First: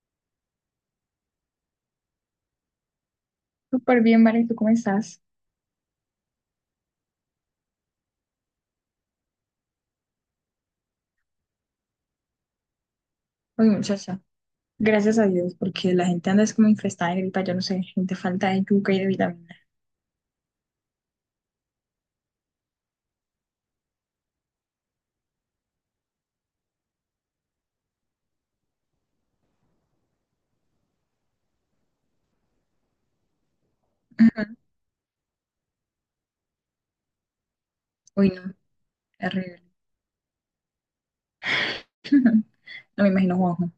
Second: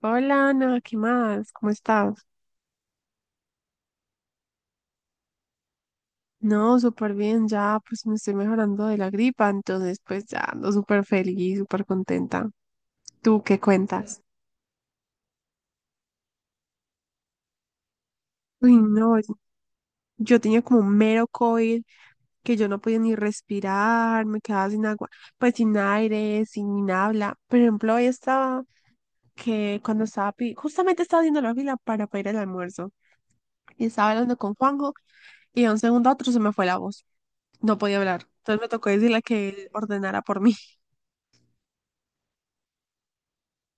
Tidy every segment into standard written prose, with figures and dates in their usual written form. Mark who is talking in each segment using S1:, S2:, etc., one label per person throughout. S1: Hola Ana, ¿qué más? ¿Cómo estás?
S2: Súper bien, Vale, ¿tú cómo estás?
S1: No, súper bien, ya pues me estoy mejorando de la gripa, entonces pues ya ando súper feliz, súper contenta. ¿Tú qué
S2: Oye, muchacha,
S1: cuentas?
S2: gracias a Dios, porque la gente anda es como infestada de gripa, yo no sé, gente falta de
S1: Uy,
S2: yuca y de
S1: no,
S2: vitamina.
S1: yo tenía como un mero COVID que yo no podía ni respirar, me quedaba sin agua, pues sin aire, sin habla. Por ejemplo, hoy estaba que cuando estaba, justamente estaba haciendo la fila para pedir el almuerzo y estaba hablando con Juanjo y de un segundo a otro se me fue la voz. No podía hablar.
S2: Uy, no,
S1: Entonces me tocó decirle que
S2: horrible.
S1: él ordenara por mí.
S2: No me imagino Juanjo.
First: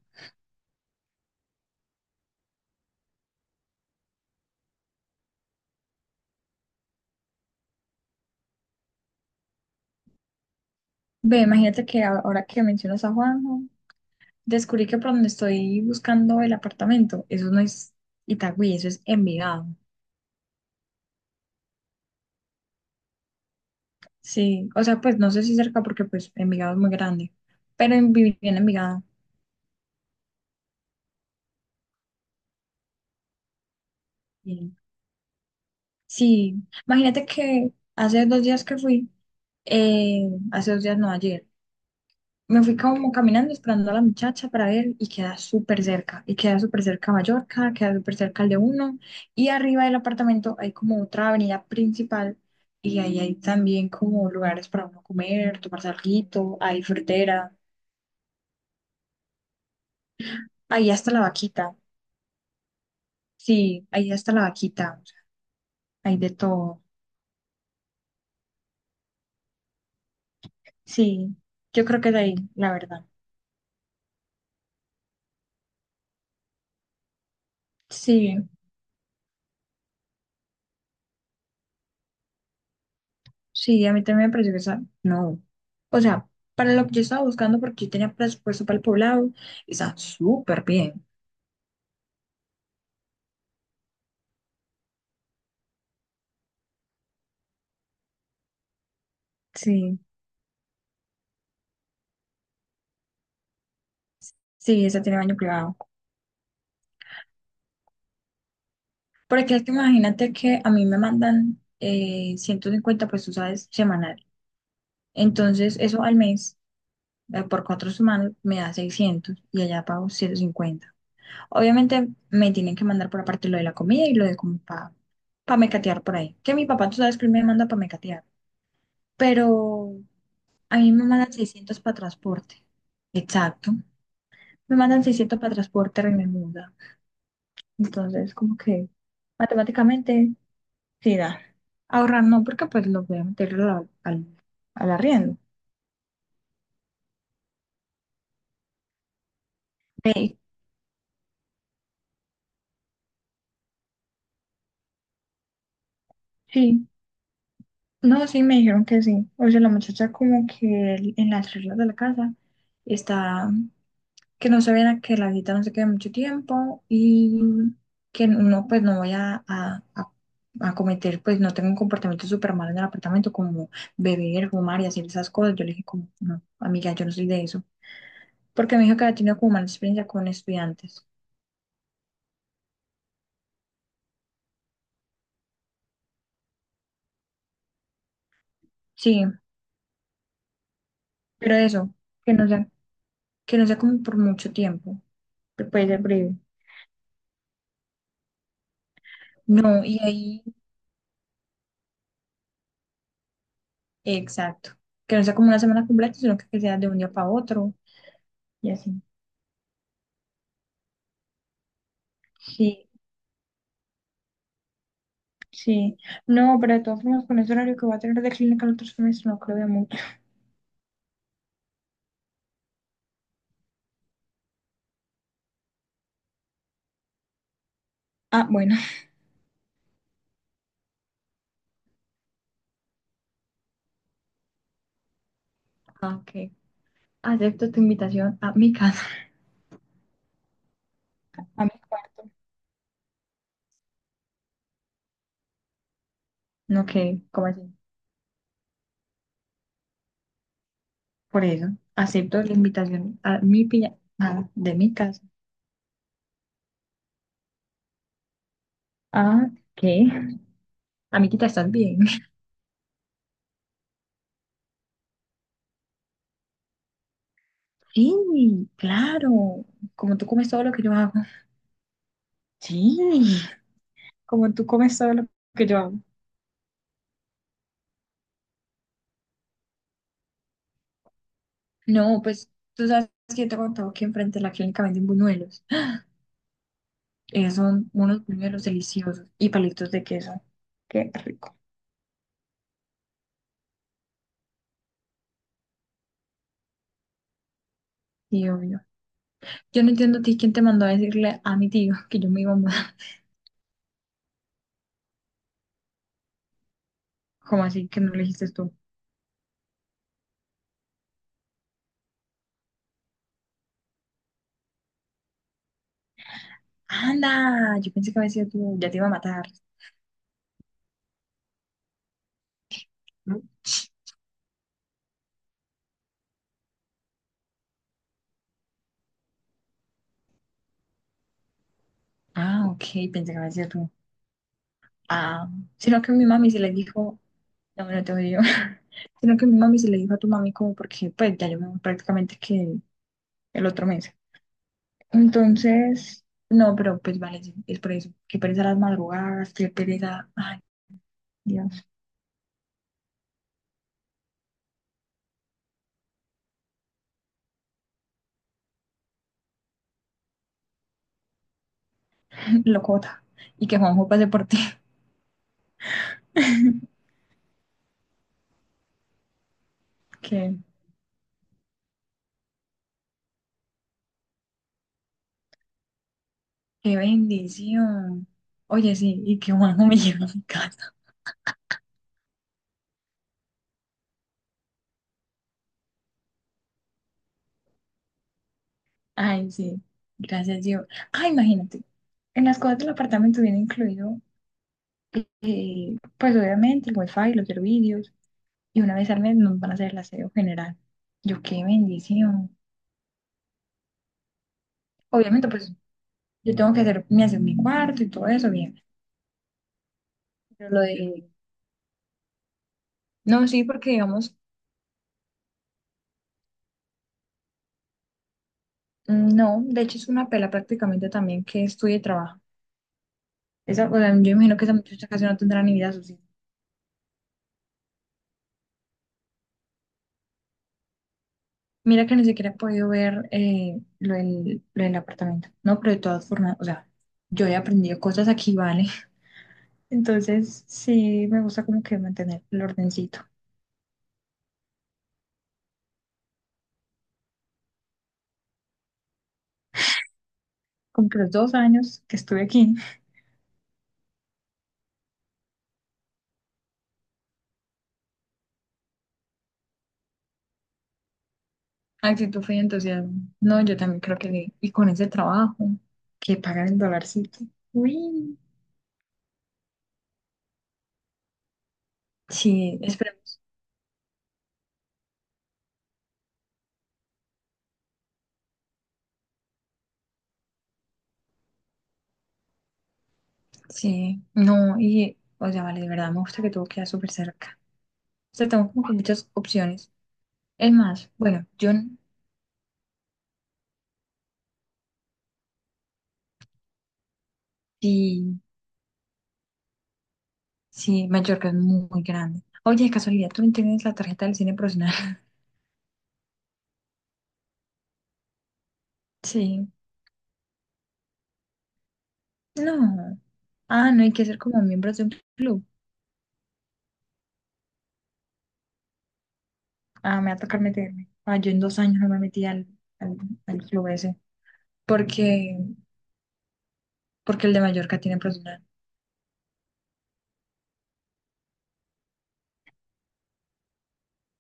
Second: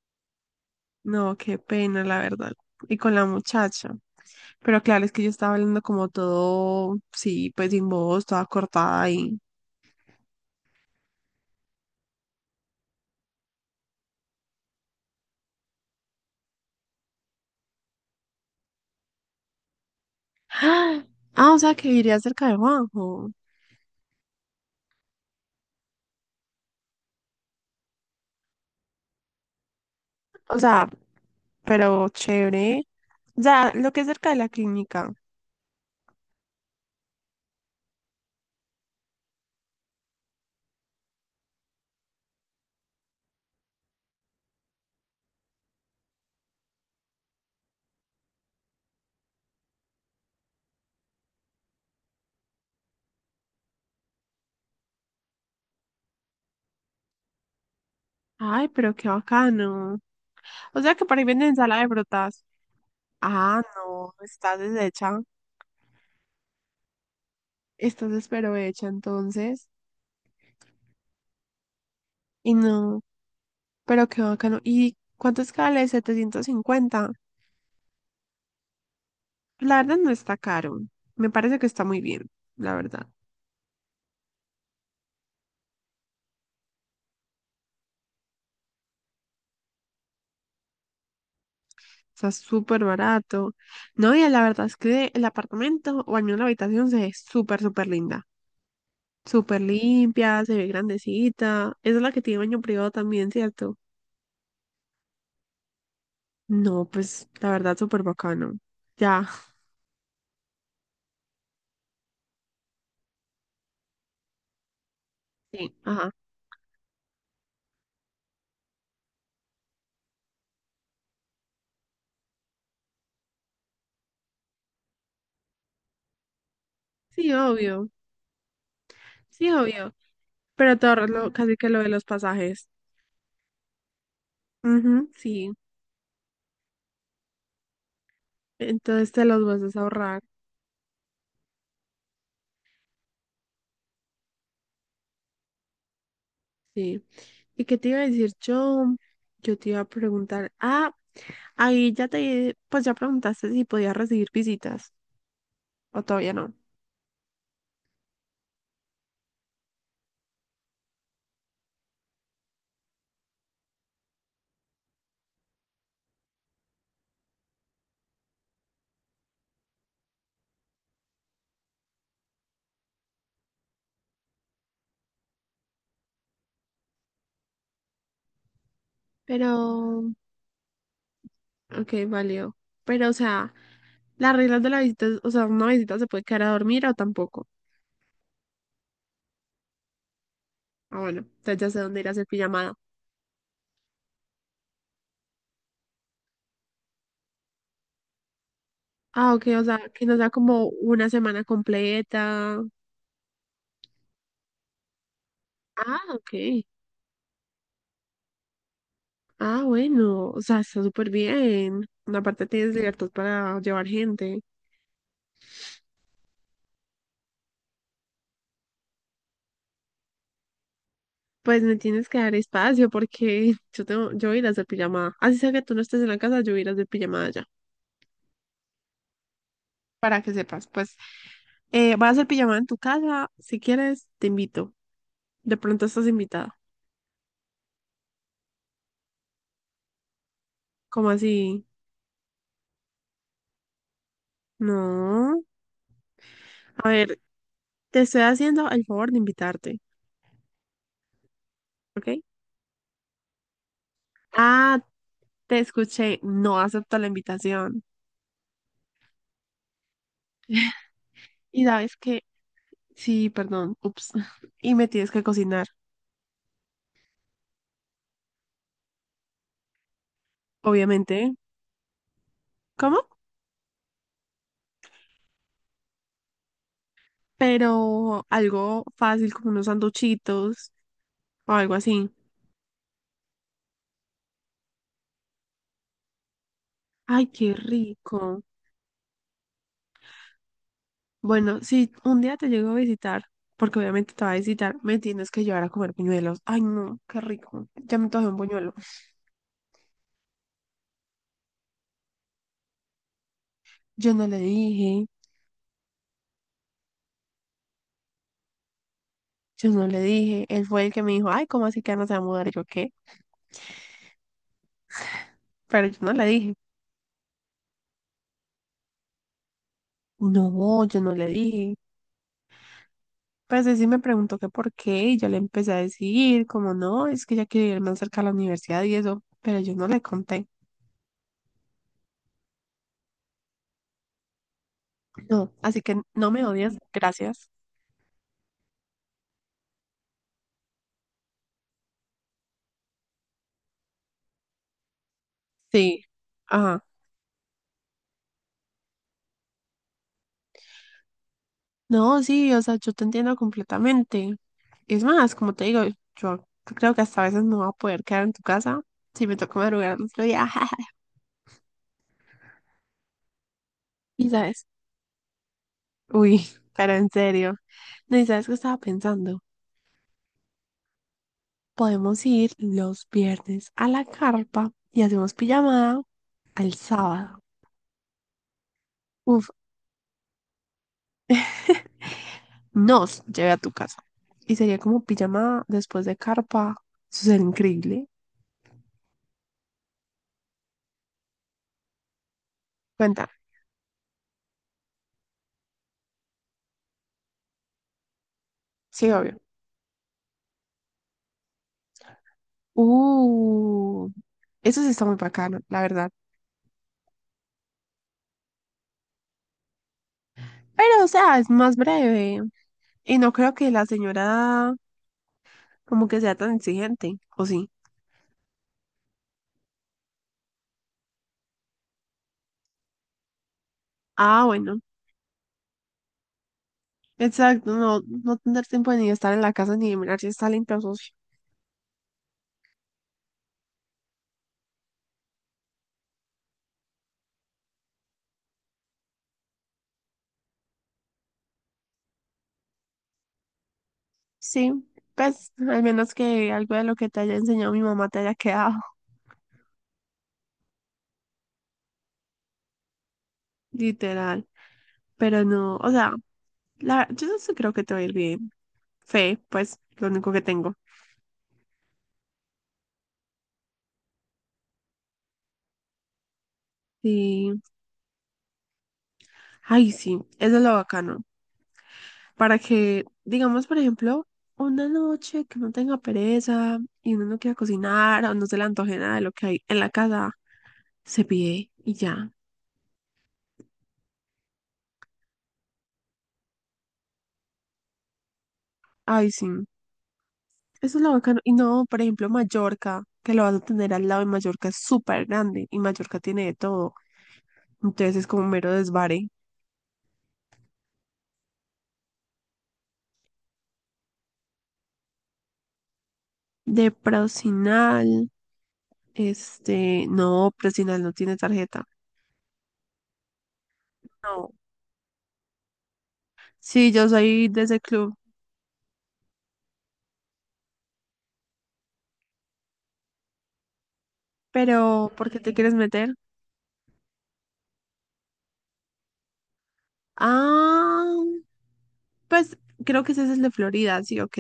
S1: No, qué pena, la verdad. Y con la muchacha. Pero claro, es que yo estaba hablando como todo, sí, pues sin voz, toda cortada y
S2: Ve, imagínate que ahora que mencionas a Juanjo, descubrí que por donde estoy buscando el apartamento, eso no es Itagüí, eso es Envigado.
S1: ah, ah, o sea, que iría cerca de Juanjo.
S2: Sí, o sea, pues no sé si cerca porque pues Envigado es muy grande, pero viví en Envigado.
S1: O sea, pero chévere. O sea, lo que es cerca de la
S2: Bien.
S1: clínica.
S2: Sí, imagínate que hace 2 días que fui, eh, hace 2 días no, ayer. Me fui como caminando esperando a la muchacha para ver y queda súper cerca. Y queda súper cerca Mallorca, queda súper cerca el de uno. Y arriba del apartamento hay como otra avenida principal y ahí hay también como lugares para uno comer, tomar alguito, hay frutera,
S1: Ay, pero qué bacano. O
S2: ahí
S1: sea, que
S2: hasta
S1: para
S2: la
S1: ahí venden
S2: vaquita.
S1: ensalada de frutas. Ah,
S2: Sí, ahí
S1: no,
S2: hasta la
S1: estás
S2: vaquita, o sea,
S1: deshecha.
S2: hay de todo.
S1: Estás pero hecha entonces.
S2: Sí, yo creo que de ahí,
S1: Y
S2: la
S1: no,
S2: verdad.
S1: pero qué bacano. ¿Y cuánto es cada 750?
S2: Sí.
S1: La verdad no está caro. Me parece que está muy bien, la verdad.
S2: Sí, a mí también me pareció que esa, no. O sea, para lo que yo estaba buscando, porque yo tenía presupuesto para el poblado, está súper bien.
S1: Está súper barato. No, y la verdad es que el apartamento, o al menos la habitación, se ve súper, súper linda. Súper
S2: Sí,
S1: limpia, se ve grandecita. Esa es la que tiene baño privado también, ¿cierto?
S2: sí, esa tiene baño privado.
S1: No, pues la verdad, súper bacano. Ya.
S2: Porque es que imagínate que a mí me mandan 150 pues tú sabes, semanal.
S1: Sí,
S2: Entonces, eso
S1: ajá.
S2: al mes, por 4 semanas, me da 600 y allá pago 150. Obviamente, me tienen que mandar por aparte lo de la comida y lo de como para pa mecatear por ahí. Que mi papá, tú sabes que él
S1: Sí,
S2: me manda para
S1: obvio.
S2: mecatear.
S1: Sí, obvio.
S2: Pero.
S1: Pero
S2: A
S1: te
S2: mí me
S1: ahorras
S2: mandan
S1: casi que lo
S2: 600
S1: de
S2: para
S1: los
S2: transporte.
S1: pasajes.
S2: Exacto. Me mandan
S1: Ujú,
S2: 600
S1: sí.
S2: para transporte y me muda. Entonces, como que
S1: Entonces te los vas a ahorrar.
S2: matemáticamente, sí da. Ahorrar no, porque pues lo voy a meter al arriendo.
S1: Sí. ¿Y qué te iba a decir yo? Yo te iba a
S2: Ve,
S1: preguntar. Ah, ahí ya te, pues ya preguntaste si podías recibir visitas o todavía no.
S2: sí. No, sí, me dijeron que sí. O sea, la muchacha como que en las reglas de la casa está que no se viera que la visita no se quede mucho tiempo y que no, pues no voy a cometer, pues no tengo un comportamiento súper malo en el apartamento como beber, fumar y hacer esas cosas. Yo le dije como, no, amiga, yo no soy de eso. Porque me dijo que había tenido
S1: Pero,
S2: como mala experiencia con estudiantes.
S1: ok, valió. Pero, o sea, las reglas de la visita, o sea, una visita se puede quedar a dormir o tampoco.
S2: Sí,
S1: Ah, bueno,
S2: pero
S1: entonces ya sé
S2: eso,
S1: dónde ir a hacer
S2: que no sea,
S1: pijamada.
S2: que no sea como por mucho tiempo, que puede ser breve.
S1: Ah, ok, o sea,
S2: No, y
S1: que nos da
S2: ahí,
S1: como una semana completa.
S2: exacto, que no sea como una semana
S1: Ah,
S2: completa,
S1: ok.
S2: sino que sea de un día para otro y así.
S1: Ah, bueno, o sea, está súper bien. Aparte tienes
S2: Sí.
S1: libertad para llevar gente.
S2: Sí, no, pero de todas formas, con ese horario que voy a tener de clínica el otro semestre, no creo de mucho.
S1: Pues me tienes que dar espacio porque yo tengo, yo voy a ir a hacer pijamada. Así sea que tú no estés en la casa, yo voy a ir a hacer pijamada allá.
S2: Ah, bueno.
S1: Para que sepas, pues voy a hacer pijamada en tu casa. Si quieres, te invito. De pronto estás
S2: Ah, ok.
S1: invitada.
S2: Acepto tu invitación a mi casa.
S1: ¿Cómo así?
S2: a mi cuarto.
S1: No.
S2: No,
S1: A ver,
S2: que, ¿cómo así?
S1: te estoy haciendo el favor de invitarte,
S2: Por eso,
S1: ¿ok?
S2: acepto la invitación a mi piña. De
S1: Ah,
S2: mi casa.
S1: te escuché. No acepto la invitación.
S2: Ah, ¿qué? Amiguita,
S1: Y
S2: ¿estás
S1: sabes
S2: bien?
S1: que, sí, perdón, ups. Y me tienes que cocinar,
S2: Sí, claro, como tú comes todo lo que yo hago.
S1: obviamente.
S2: Sí,
S1: ¿Cómo?
S2: como tú comes todo lo que yo hago.
S1: Pero algo fácil como unos sanduchitos o algo así.
S2: No, pues tú sabes que yo te he contado que enfrente de la clínica venden buñuelos.
S1: Ay, qué
S2: Son unos
S1: rico.
S2: buñuelos deliciosos y palitos de queso. Qué rico.
S1: Bueno, si un día te llego a visitar, porque obviamente te va a visitar, me tienes que llevar a comer buñuelos. Ay, no, qué rico. Ya me antojé un
S2: Sí,
S1: buñuelo.
S2: obvio. Yo no entiendo a ti quién te mandó a decirle a mi tío que yo me iba a mudar.
S1: Yo no le dije,
S2: ¿Cómo así que no le dijiste tú?
S1: yo no le dije. Él fue el que me dijo, ay, ¿cómo así que ya no se va a mudar? Y yo, ¿qué? Pero yo no le dije.
S2: Anda, yo pensé que había sido tú, ya te iba a matar.
S1: No, yo no le dije.
S2: ¿No?
S1: Pues él sí me preguntó que por qué, y yo le empecé a decir, como no, es que ya quiere ir más cerca a la universidad y eso, pero yo no le conté.
S2: Ah, ok, pensé que había sido tú. Ah,
S1: No, así que
S2: sino que mi
S1: no me
S2: mami se le
S1: odias,
S2: dijo,
S1: gracias.
S2: no, no te odio, sino que mi mami se le dijo a tu mami como porque pues ya yo me voy prácticamente que el otro mes.
S1: Sí,
S2: Entonces, no,
S1: ajá.
S2: pero pues vale, sí, es por eso, qué pereza las madrugadas, qué pereza, ay, Dios,
S1: No, sí, o sea, yo te entiendo completamente. Es más, como te digo, yo creo que hasta a veces no voy a poder quedar en tu casa si me toca madrugar el otro día.
S2: locota. Y que Juanjo pase
S1: Y
S2: por ti.
S1: sabes, uy, pero en serio. No, y sabes qué estaba pensando.
S2: Qué,
S1: Podemos ir los viernes a la carpa y hacemos pijamada al
S2: qué
S1: sábado.
S2: bendición. Oye, sí, y
S1: Uf,
S2: que Juanjo me lleve a mi casa.
S1: nos llevé a tu casa. Y sería como pijamada después de carpa. Eso sería increíble.
S2: Ay, sí. Gracias, Dios. Ah, imagínate. En las cosas del
S1: Cuenta.
S2: apartamento viene incluido, pues obviamente, el wifi, los servicios. Y una
S1: Sí,
S2: vez al mes
S1: obvio.
S2: nos van a hacer el aseo general. Yo, qué bendición.
S1: Uh, eso sí está muy
S2: Obviamente,
S1: bacano,
S2: pues
S1: la verdad.
S2: yo tengo que hacer mi aseo en mi cuarto y todo eso, bien. Pero lo
S1: Pero, o
S2: de.
S1: sea, es más breve. Y no
S2: No,
S1: creo
S2: sí,
S1: que la
S2: porque digamos,
S1: señora como que sea tan exigente, ¿o sí?
S2: no, de hecho es una pela prácticamente también que estudie y trabaja. Esa, o sea, yo
S1: Ah,
S2: imagino que esa
S1: bueno.
S2: muchacha casi no tendrá ni vida social.
S1: Exacto, no, no tener tiempo de ni estar en la casa ni de mirar si está limpio socio.
S2: Mira que ni siquiera he podido ver lo del apartamento. No, pero de todas formas, o sea, yo he aprendido cosas aquí, ¿vale? Entonces, sí, me gusta como que mantener el ordencito.
S1: Sí, pues, al menos que algo de lo que te haya enseñado mi mamá te haya quedado.
S2: Como que los 2 años que estuve aquí,
S1: Literal. Pero no, o sea, yo no sé, creo que te va a ir bien. Fe, pues, lo único que tengo.
S2: actitud fue entusiasmo. No, yo también creo que sí. Y con ese trabajo, que pagan el dolarcito.
S1: Sí.
S2: Uy.
S1: Ay, sí, eso es lo bacano. Para
S2: Sí,
S1: que,
S2: esperemos.
S1: digamos, por ejemplo, una noche que no tenga pereza y uno no quiera cocinar o no se le antoje nada de lo que hay en la casa, se pide y ya.
S2: Sí, no, y, o sea, vale, de verdad me gusta que todo queda súper cerca. O sea, tengo como que
S1: Ay,
S2: muchas
S1: sí,
S2: opciones. Es
S1: eso es
S2: más,
S1: lo bacano.
S2: bueno,
S1: Y no, por ejemplo, Mallorca, que lo vas a tener al lado y Mallorca es súper grande y Mallorca tiene de todo. Entonces es
S2: sí,
S1: como un mero desvare.
S2: sí, Mallorca es muy, muy grande. Oye, de casualidad, ¿tú no tienes la tarjeta del cine profesional?
S1: De Procinal,
S2: Sí.
S1: no, Procinal no tiene tarjeta.
S2: No. Ah, no hay que ser
S1: No.
S2: como miembros de un club.
S1: Sí, yo soy de ese club,
S2: Ah, me va a tocar meterme. Ah, yo en 2 años no me metí al, al club ese.
S1: pero ¿por qué te
S2: Porque,
S1: quieres meter?
S2: porque el de Mallorca tiene profesional.
S1: Ah, pues creo que ese es el de Florida, sí, ok.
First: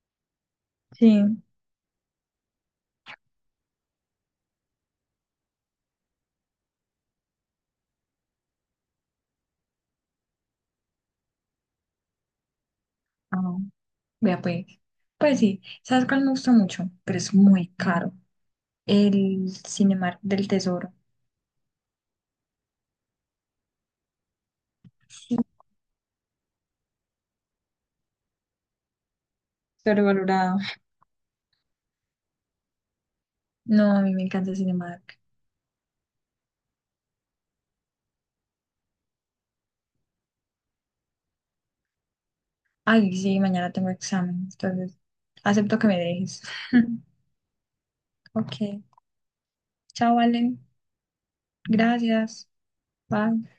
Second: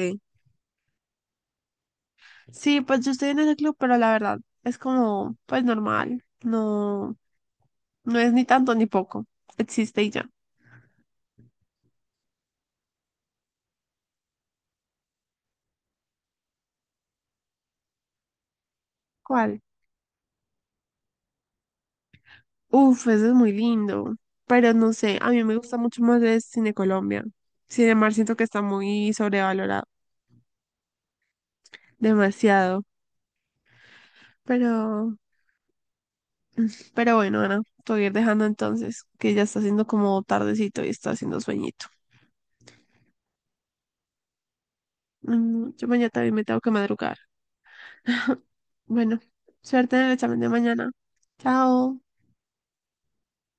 S2: Sí.
S1: Sí, pues yo estoy en ese club, pero la verdad es como, pues normal. No, no es ni tanto ni poco. Existe y ya.
S2: Ah, vea pues. Pues sí, ¿sabes cuál me gusta mucho? Pero es muy caro. El
S1: ¿Cuál?
S2: Cinemark del Tesoro.
S1: Uf, ese es muy lindo. Pero no sé, a mí me gusta mucho más el Cine Colombia. Cinemar siento que está muy sobrevalorado.
S2: Sobrevalorado.
S1: Demasiado.
S2: No, a mí me encanta el
S1: Pero,
S2: Cinemark.
S1: pero bueno, Ana, te voy a ir dejando entonces, que ya está haciendo como tardecito y está haciendo sueñito.
S2: Ay, sí, mañana tengo examen, entonces
S1: Mm,
S2: acepto que
S1: yo
S2: me
S1: mañana también
S2: dejes.
S1: me tengo que madrugar.
S2: Ok,
S1: Bueno, suerte en el
S2: chao,
S1: examen de
S2: Valen.
S1: mañana. Chao.
S2: Gracias. Bye.